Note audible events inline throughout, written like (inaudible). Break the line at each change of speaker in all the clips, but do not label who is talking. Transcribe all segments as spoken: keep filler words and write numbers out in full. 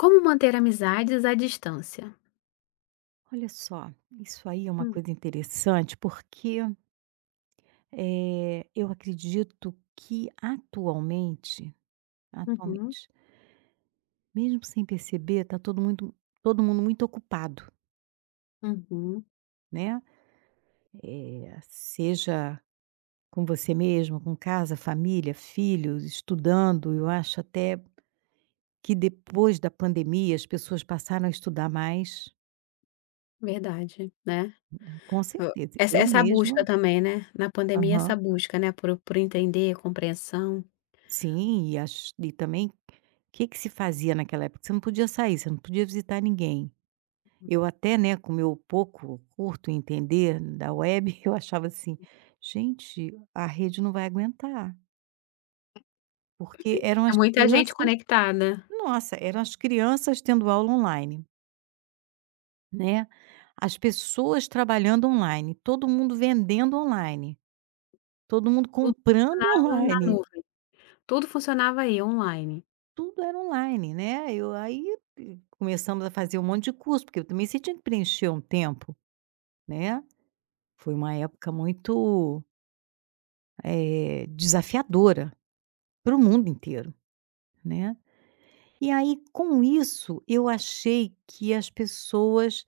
Como manter amizades à distância?
Olha só, isso aí é uma
Hum,
coisa interessante, porque, eh, eu acredito que atualmente
uhum,
atualmente, mesmo sem perceber, está todo mundo todo mundo muito ocupado,
uhum,
né, eh, seja com você mesmo, com casa, família, filhos, estudando. Eu acho até que depois da pandemia as pessoas passaram a estudar mais,
verdade, né.
com
O
certeza.
essa
Eu
essa
mesma.
busca também, né, na pandemia essa busca, né, por por entender, compreensão.
Sim, e ach e também, o que que se fazia naquela época? Você não podia sair, você não podia visitar ninguém. Eu até, né, com o meu pouco, curto entender da web, (laughs) eu achava assim: "Gente, a rede não vai aguentar", porque eram
É
as
muita gente
crianças
conectada,
nossa, eram as crianças tendo aula online, né, as pessoas trabalhando online, todo mundo vendendo online, todo mundo
tudo
comprando (laughs)
estava na
online.
nuvem, tudo funcionava aí, online.
Tudo era online, né, eu aí eh, começamos a fazer um monte de curso, porque eu também você tinha que preencher um tempo, né. Foi uma época muito, eh, desafiadora para o mundo inteiro, né. E aí com isso, eu achei que as pessoas,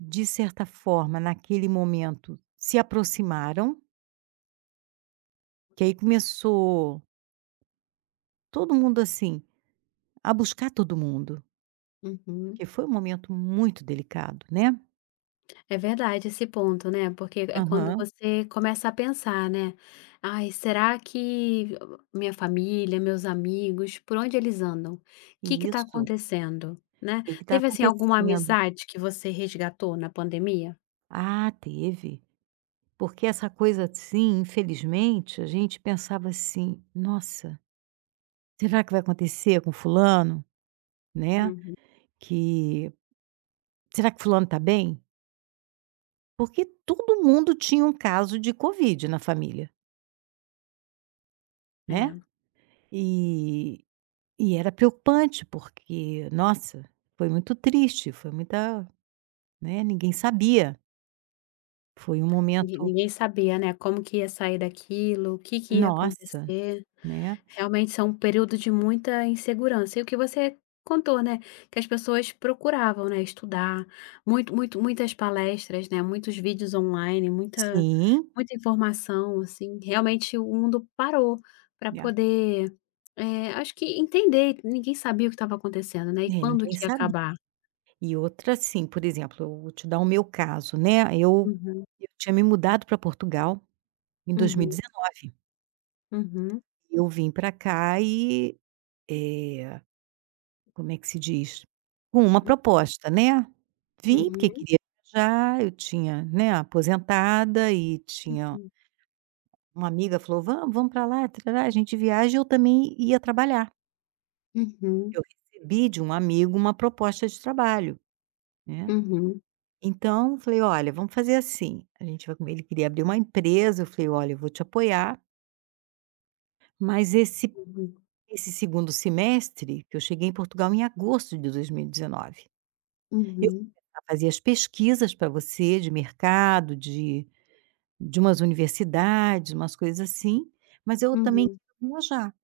de certa forma, naquele momento, se aproximaram, que aí começou todo mundo, assim, a buscar todo mundo,
Uhum.
que foi um momento muito delicado, né.
É verdade esse ponto, né, porque é quando
Aham,
você começa a pensar, né: "Ai, será que minha família, meus amigos, por onde eles andam? O Que que tá
isso.
acontecendo?", né.
Que que tá
Teve, assim, alguma
acontecendo?
amizade que você resgatou na pandemia?
Ah, teve. Porque essa coisa assim, infelizmente, a gente pensava assim: "Nossa, será que vai acontecer com fulano?", né,
Uhum.
que "Será que fulano está bem?". Porque todo mundo tinha um caso de covid na família,
É,
né. E e era preocupante, porque, nossa, foi muito triste, foi muita né, ninguém sabia. Foi um
ninguém
momento
ninguém sabia, né, como que ia sair daquilo, o que que ia
Nossa,
acontecer.
né.
Realmente são um período de muita insegurança. E o que você contou, né, que as pessoas procuravam, né, estudar, muito muito muitas palestras, né, muitos vídeos online, muita
Sim.
muita informação, assim, realmente o mundo parou para
Né?
poder, eh, acho que entender, ninguém sabia o que estava acontecendo, né, e
É,
quando
ninguém
que ia
sabia.
acabar.
E outra assim, por exemplo, eu vou te dar o meu caso, né, eu
Uhum,
eu tinha me mudado para Portugal em
uhum,
dois mil e dezenove.
uhum,
Eu vim para cá e, eh, como é que se diz? Com uma proposta, né. Vim porque
uhum,
queria viajar, eu tinha, né, aposentada e tinha
uhum,
uma amiga falou: "Vamos, vamos para lá, tarará, a gente viaja", e eu também ia trabalhar.
uhum,
Eu recebi de um amigo uma proposta de trabalho, né.
uhum,
Então, falei: "Olha, vamos fazer assim, a gente vai comer", ele queria abrir uma empresa, eu falei: "Olha, eu vou te apoiar, mas esse
uhum,
esse segundo semestre", que eu cheguei em Portugal em agosto de dois mil e dezenove,
uhum,
"eu
uhum.
fazia as pesquisas para você de mercado, de de umas universidades, umas coisas assim, mas eu também
uhum.
quero viajar".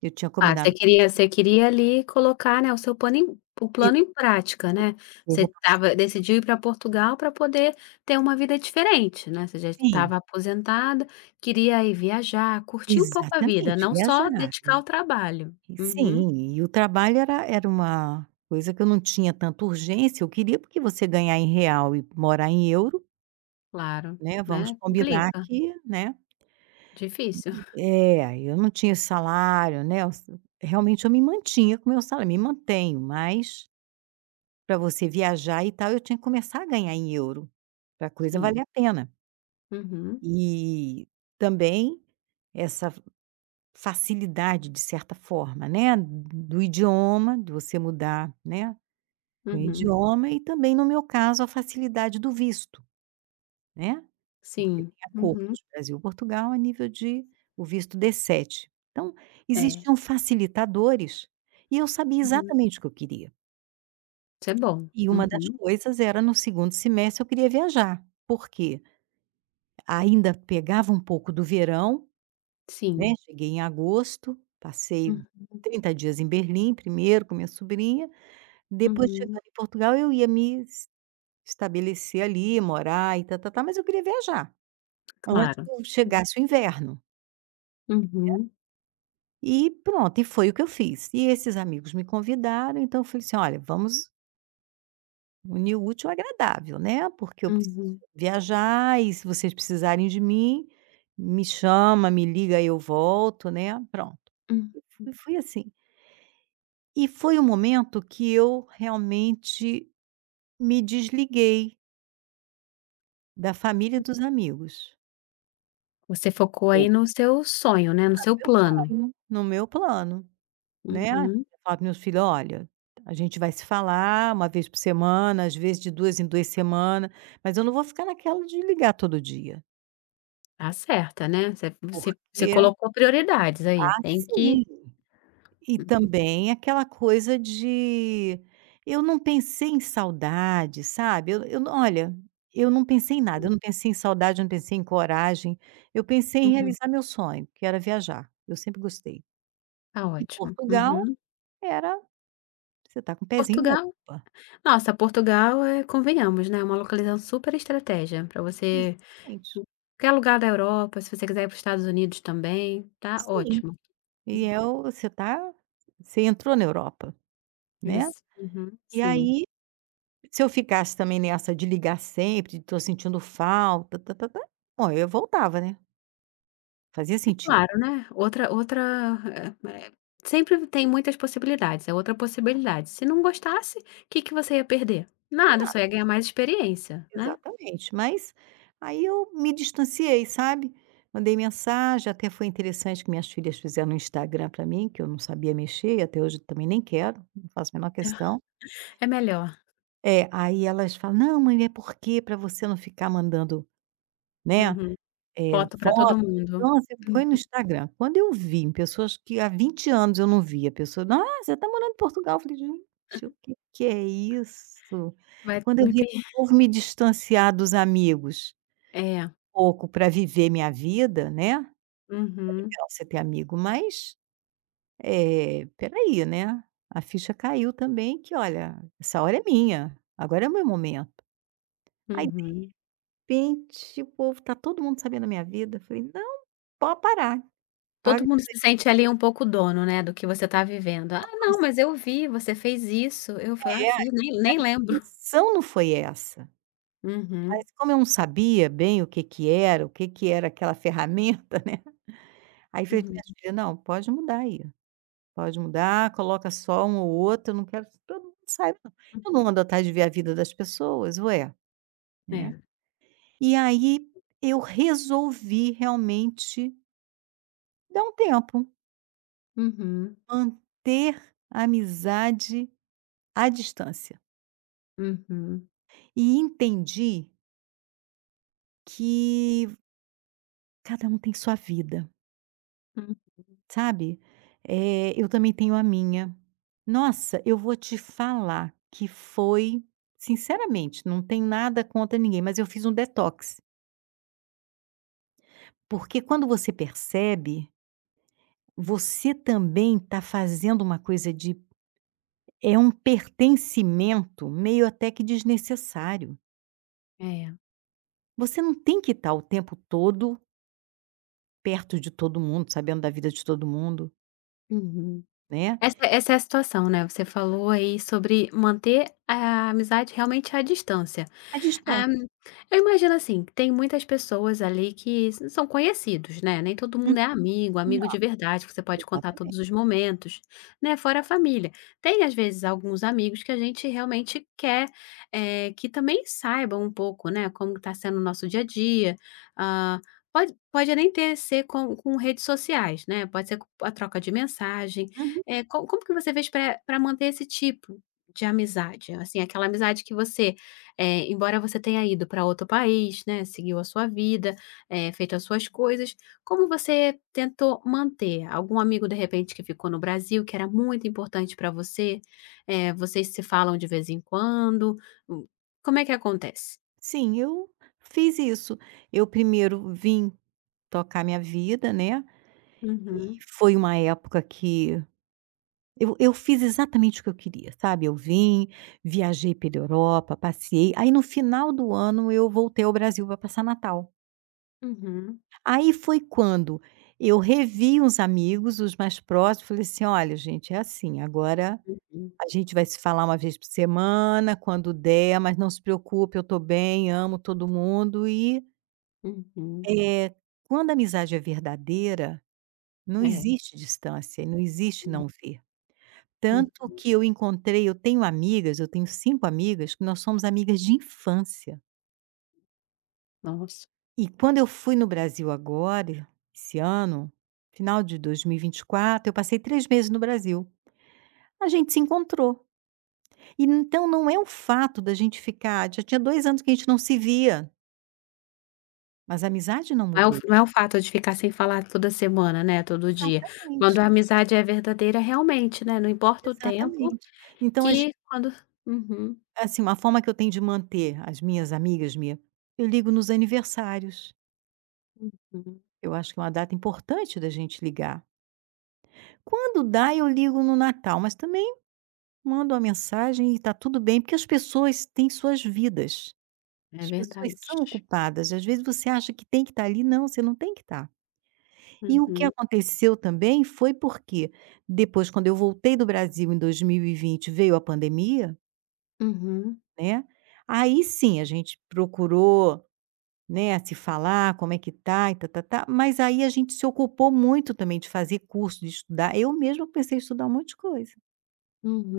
Eu tinha
Ah, você
combinado com
queria você queria ali colocar, né, o seu plano em o
ele,
plano em prática, né.
eu
Você
vou,
estava decidiu ir para Portugal para poder ter uma vida diferente, né, você já
sim,
estava aposentada, queria ir viajar, curtir um pouco a vida,
exatamente,
não só
viajar.
dedicar ao trabalho.
E
Uhum,
sim, e o trabalho era era uma coisa que eu não tinha tanta urgência, eu queria porque você ganhar em real e morar em euro,
claro,
né, vamos
né,
combinar
complica,
que, né,
difícil. (laughs)
é, eu não tinha salário, né, eu s realmente eu me mantinha com meu salário, me mantenho, mas para você viajar e tal, eu tinha que começar a ganhar em euro, para a coisa
Sim.
valer a pena.
Uhum,
E também essa facilidade de certa forma, né, do idioma, de você mudar, né. Foi o
uhum,
idioma e também, no meu caso, a facilidade do visto, né, porque
sim.
tem
Uhum,
acordos Brasil-Portugal a nível de o visto d sete. Então,
é.
existiam facilitadores e eu sabia
Uhum.
exatamente o que eu queria.
Isso é bom.
E uma das
Uhum,
coisas era no segundo semestre eu queria viajar, porque ainda pegava um pouco do verão, né,
sim.
cheguei em agosto, passei
Hum,
trinta dias em Berlim primeiro com minha sobrinha, depois
uhum,
chegando em Portugal eu ia me estabelecer ali, morar e tá-tá-tá, mas eu queria viajar antes.
claro.
Ótimo. Chegasse o inverno.
Uhum,
E pronto, e foi o que eu fiz. E esses amigos me convidaram, então eu falei assim: "Olha, vamos unir o útil ao agradável, né, porque eu preciso
uhum,
viajar e se vocês precisarem de mim, me chama, me liga, eu volto, né". Pronto.
hum.
E fui fui assim. E foi o momento que eu realmente me desliguei da família e dos amigos.
Você focou
Boa.
aí no seu sonho, né, no
No
seu
meu
plano.
sonho, no meu plano. Né,
Uhum.
falar para meus filhos: "Olha, a gente vai se falar uma vez por semana, às vezes de duas em duas semanas, mas eu não vou ficar naquela de ligar todo dia".
Tá certa, né, você você você
Porque
colocou prioridades aí,
ah,
tem que
sim. E também aquela coisa de eu não pensei em saudade, sabe. Eu eu não olha, eu não pensei em nada, eu não pensei em saudade, eu não pensei em coragem, eu pensei em
uhum,
realizar meu sonho, que era viajar. Eu sempre gostei.
tá
E
ótimo.
Portugal
Uhum.
era. Você está com o pezinho na
Portugal
Europa.
nossa, Portugal é convenhamos, né, é uma localização super estratégia para você
Exatamente.
qualquer lugar da Europa, se você quiser ir para os Estados Unidos também, tá
Sim.
ótimo.
E é
Hum,
o você tá Você entrou na Europa, né.
isso. Uhum,
E
sim.
aí, se eu ficasse também nessa de ligar sempre, de "Tô sentindo falta, tá-tá-tá", bom, eu voltava, né, fazia sentido.
Claro, né. Outra outra, eh eh, sempre tem muitas possibilidades, é outra possibilidade. Se não gostasse, o que que você ia perder? Nada, só ia ganhar mais experiência, né.
Exatamente, mas aí eu me distanciei, sabe. Mandei mensagem, até foi interessante que minhas filhas fizeram um Instagram pra mim, que eu não sabia mexer e até hoje também nem quero, não faço a menor questão.
É melhor.
É, aí elas falam: "Não, mãe, é porque pra você não ficar mandando", né.
Uhum.
É,
Foto para todo
foto,
mundo.
nossa, põe
Uhum.
no Instagram. Quando eu vi em pessoas que há vinte anos eu não via, a pessoa: "Ah, você está morando em Portugal?". Eu falei: "Gente, o que que é isso?".
Vai
Quando eu
me
vi
pe (laughs)
Resolvo me distanciar dos amigos,
é.
pouco para viver minha vida, né, legal
Uhum,
você ter amigo, mas, eh, espera, né, a ficha caiu também que: "Olha, essa hora é minha, agora é o meu momento". Aí, de
uhum.
repente, o povo tá todo mundo sabendo da minha vida, eu falei: "Não, pode parar,
Todo
paga
mundo se
esse
sente ali um pouco dono, né, do que você está vivendo. "Ah, não, mas
negócio.
eu vi, você fez isso". Eu falo: "Ah, fiz, nem nem lembro".
Intenção não foi essa, mas
Uhum,
como eu não sabia bem o que que era, o que que era aquela (laughs) ferramenta, né, aí eu falei para
uhum.
minhas filhas: "Não, pode mudar aí, pode mudar, coloca só um ou outro, eu não quero que todo mundo saiba não, eu não ando atrás de ver a vida das pessoas, ué", né.
É.
E aí eu resolvi realmente dar um tempo,
Uhum,
manter a amizade à distância,
uhum, hum.
e entendi que cada um tem sua vida. Sabe? Eh, eu também tenho a minha. Nossa, eu vou te falar que foi sinceramente, não tem nada contra ninguém, mas eu fiz um detox. Porque quando você percebe, você também está fazendo uma coisa de é um pertencimento meio até que desnecessário.
É.
Você não tem que estar o tempo todo perto de todo mundo, sabendo da vida de todo mundo,
Uhum.
né?
Essa essa é a situação, né, você falou aí sobre manter a amizade realmente à distância.
A
Ah,
distância.
eu imagino assim, que tem muitas pessoas ali que s são conhecidos, né, nem todo
Uhum.
mundo é amigo,
Não,
amigo de verdade que você pode contar
exatamente.
todos os momentos, né, fora a família. Tem às vezes alguns amigos que a gente realmente quer, eh, que também saibam um pouco, né, como está sendo o nosso dia a dia, ah, pode pode nem ter ser com com redes sociais, né, pode ser co a troca de mensagem,
Uhum.
eh, co como que você fez para pra manter esse tipo de amizade? Assim, aquela amizade que você eh, embora você tenha ido para outro país, né, seguiu a sua vida, eh, feito as suas coisas, como você tentou manter? Algum amigo, de repente, que ficou no Brasil, que era muito importante para você? Eh, vocês se falam de vez em quando? Hum, Como é que acontece?
Sim, eu fiz isso. Eu primeiro vim tocar minha vida, né,
Uhum,
foi uma época que eu eu fiz exatamente o que eu queria, sabe, eu vim, viajei pela Europa, passei aí no final do ano eu voltei ao Brasil para passar Natal.
uhum,
Aí foi quando eu revi uns amigos, os mais próximos, falei assim: "Olha gente, é assim, agora
uhum,
a gente vai se falar uma vez por semana, quando der, mas não se preocupe, eu estou bem, amo todo mundo e".
uhum.
É, quando a amizade é verdadeira, não
É.
existe distância, não existe não ver.
Hum,
Tanto
uhum.
que eu encontrei eu tenho amigas, eu tenho cinco amigas que nós somos amigas de infância.
Nossa.
E quando eu fui no Brasil agora, esse ano, final de dois mil e e vinte e quatro, eu passei três meses no Brasil. A gente se encontrou. E então não é o fato da gente ficar, já tinha dois anos que a gente não se via, mas a amizade não
Não é o
mudou.
não é o fato de ficar sem falar toda semana, né, todo dia.
Exatamente,
Quando a amizade é verdadeira, realmente, né, não importa o tempo.
exatamente. Então a...
Que quando Uhum,
Assim, uma forma que eu tenho de manter as minhas amigas minha, eu ligo nos aniversários.
uhum.
Eu acho que é uma data importante da gente ligar. Quando dá, eu ligo no Natal, mas também mando uma mensagem e tá tudo bem, porque as pessoas têm suas vidas.
É
As pessoas
verdade.
são ocupadas. Às vezes você acha que tem que estar ali, não, você não tem que estar. E o que
Uhum,
aconteceu também foi porque depois, quando eu voltei do Brasil em dois mil e vinte, veio a pandemia,
uhum,
né? Aí sim a gente procurou. Né, a se falar, como é que tá e tá-tá-tá, mas aí a gente se ocupou muito também de fazer curso, de estudar. Eu mesma comecei a estudar um monte de coisa,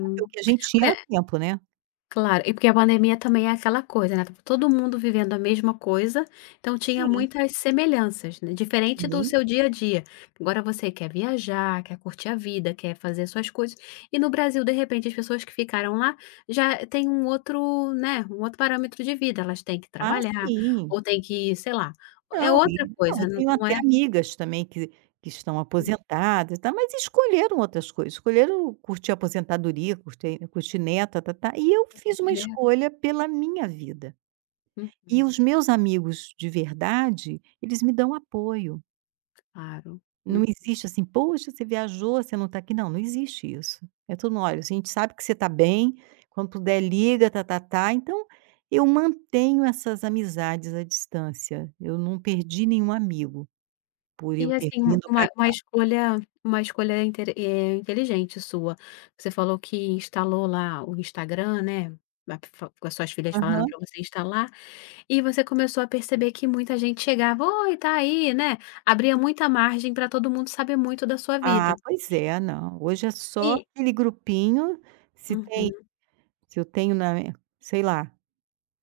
porque o que a gente tinha
É,
era tempo, né.
claro, e porque a pandemia também é aquela coisa, né, estava todo mundo vivendo a mesma coisa, então tinha
Sim,
muitas semelhanças, né, diferente do
sim.
seu dia a dia. Agora você quer viajar, quer curtir a vida, quer fazer suas coisas, e no Brasil, de repente, as pessoas que ficaram lá já têm um outro, né, um outro parâmetro de vida, elas têm que
Ah,
trabalhar,
sim.
ou têm que, sei lá, é
Não, e
outra
não,
coisa,
eu
não
tenho
não
até amigas também que que estão aposentadas, tá, mas escolheram outras coisas, escolheram curtir a aposentadoria, curtir curtir neta, tá-tá, e eu fiz uma
é.
escolha pela minha vida. E
Uhum,
os meus amigos de verdade, eles me dão apoio.
claro.
Não
Hum.
existe assim: "Poxa, você viajou, você não está aqui", não, não existe isso. É tudo mundo: "Olha, a gente sabe que você está bem, quando puder liga, tá-tá-tá". Então, eu mantenho essas amizades à distância, eu não perdi nenhum amigo, por
E
eu ter
assim, um
vindo pra.
uma uma escolha uma escolha inter eh, inteligente sua. Você falou que instalou lá o Instagram, né, a f com as suas filhas falaram
Aham.
para você instalar. E você começou a perceber que muita gente chegava: "Oi, tá aí", né, abria muita margem para todo mundo saber muito da sua vida.
Ah, pois é, não, hoje é só
E
aquele grupinho, se tem
uhum,
se eu tenho na, sei lá,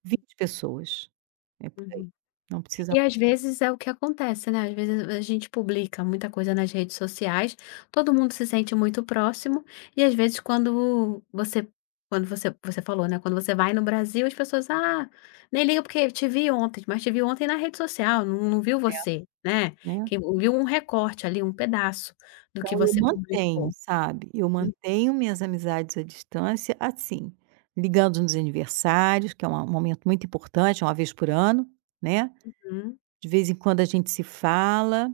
vinte pessoas, é por aí,
uhum.
não precisa
E às vezes é o que acontece, né, às vezes a gente publica muita coisa nas redes sociais, todo mundo se sente muito próximo, e às vezes quando você quando você você falou, né, quando você vai no Brasil as pessoas: "Ah, nem liga porque te vi ontem", mas te vi ontem na rede social, não não viu
é,
você, né,
né.
que viu um recorte ali, um pedaço do que
Então eu
você
mantenho,
publicou.
sabe, eu mantenho minhas amizades à distância, assim, ligando nos aniversários, que é uma um momento muito importante, é uma vez por ano, né,
Hum,
de vez em quando a gente se fala,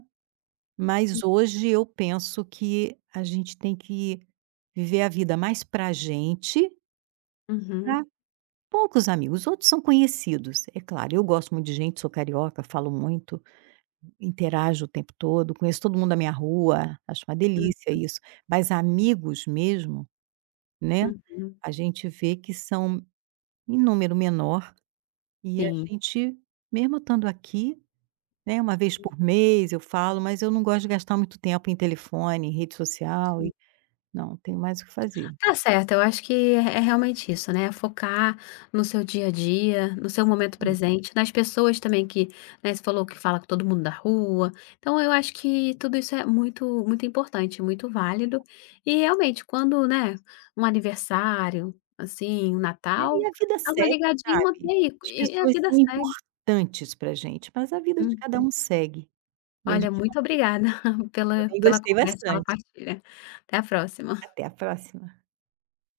mas hoje eu penso que a gente tem que viver a vida mais pra gente,
uhum,
pra poucos amigos, os outros são conhecidos. É claro, eu gosto muito de gente, sou carioca, falo muito, interajo o tempo todo, conheço todo mundo da minha rua, acho uma
hum,
delícia isso, mas amigos mesmo. Né,
uhum,
a gente vê que são em número menor e a
sim.
gente, mesmo estando aqui, né, uma vez por mês eu falo, mas eu não gosto de gastar muito tempo em telefone, em rede social
Sim.
e não, tenho mais o que fazer.
Tá certo, eu acho que é é realmente isso, né, focar no seu dia a dia, no seu momento
Hum.
presente, nas pessoas também que, né, você falou que fala com todo mundo da rua, então eu acho que tudo isso é muito muito importante, muito válido, e realmente quando, né, um aniversário, assim, um
É, e
Natal,
a vida
dá uma
segue,
ligadinha,
sabe.
mantém
As
e e a
pessoas
vida
são
segue.
importantes para gente, mas a vida de cada
Hum,
um segue e a
olha,
gente
muito
mantém.
obrigada (laughs) pela
Também
pela
gostei
conversa, pela
bastante.
partilha. Até a próxima.
Até a próxima.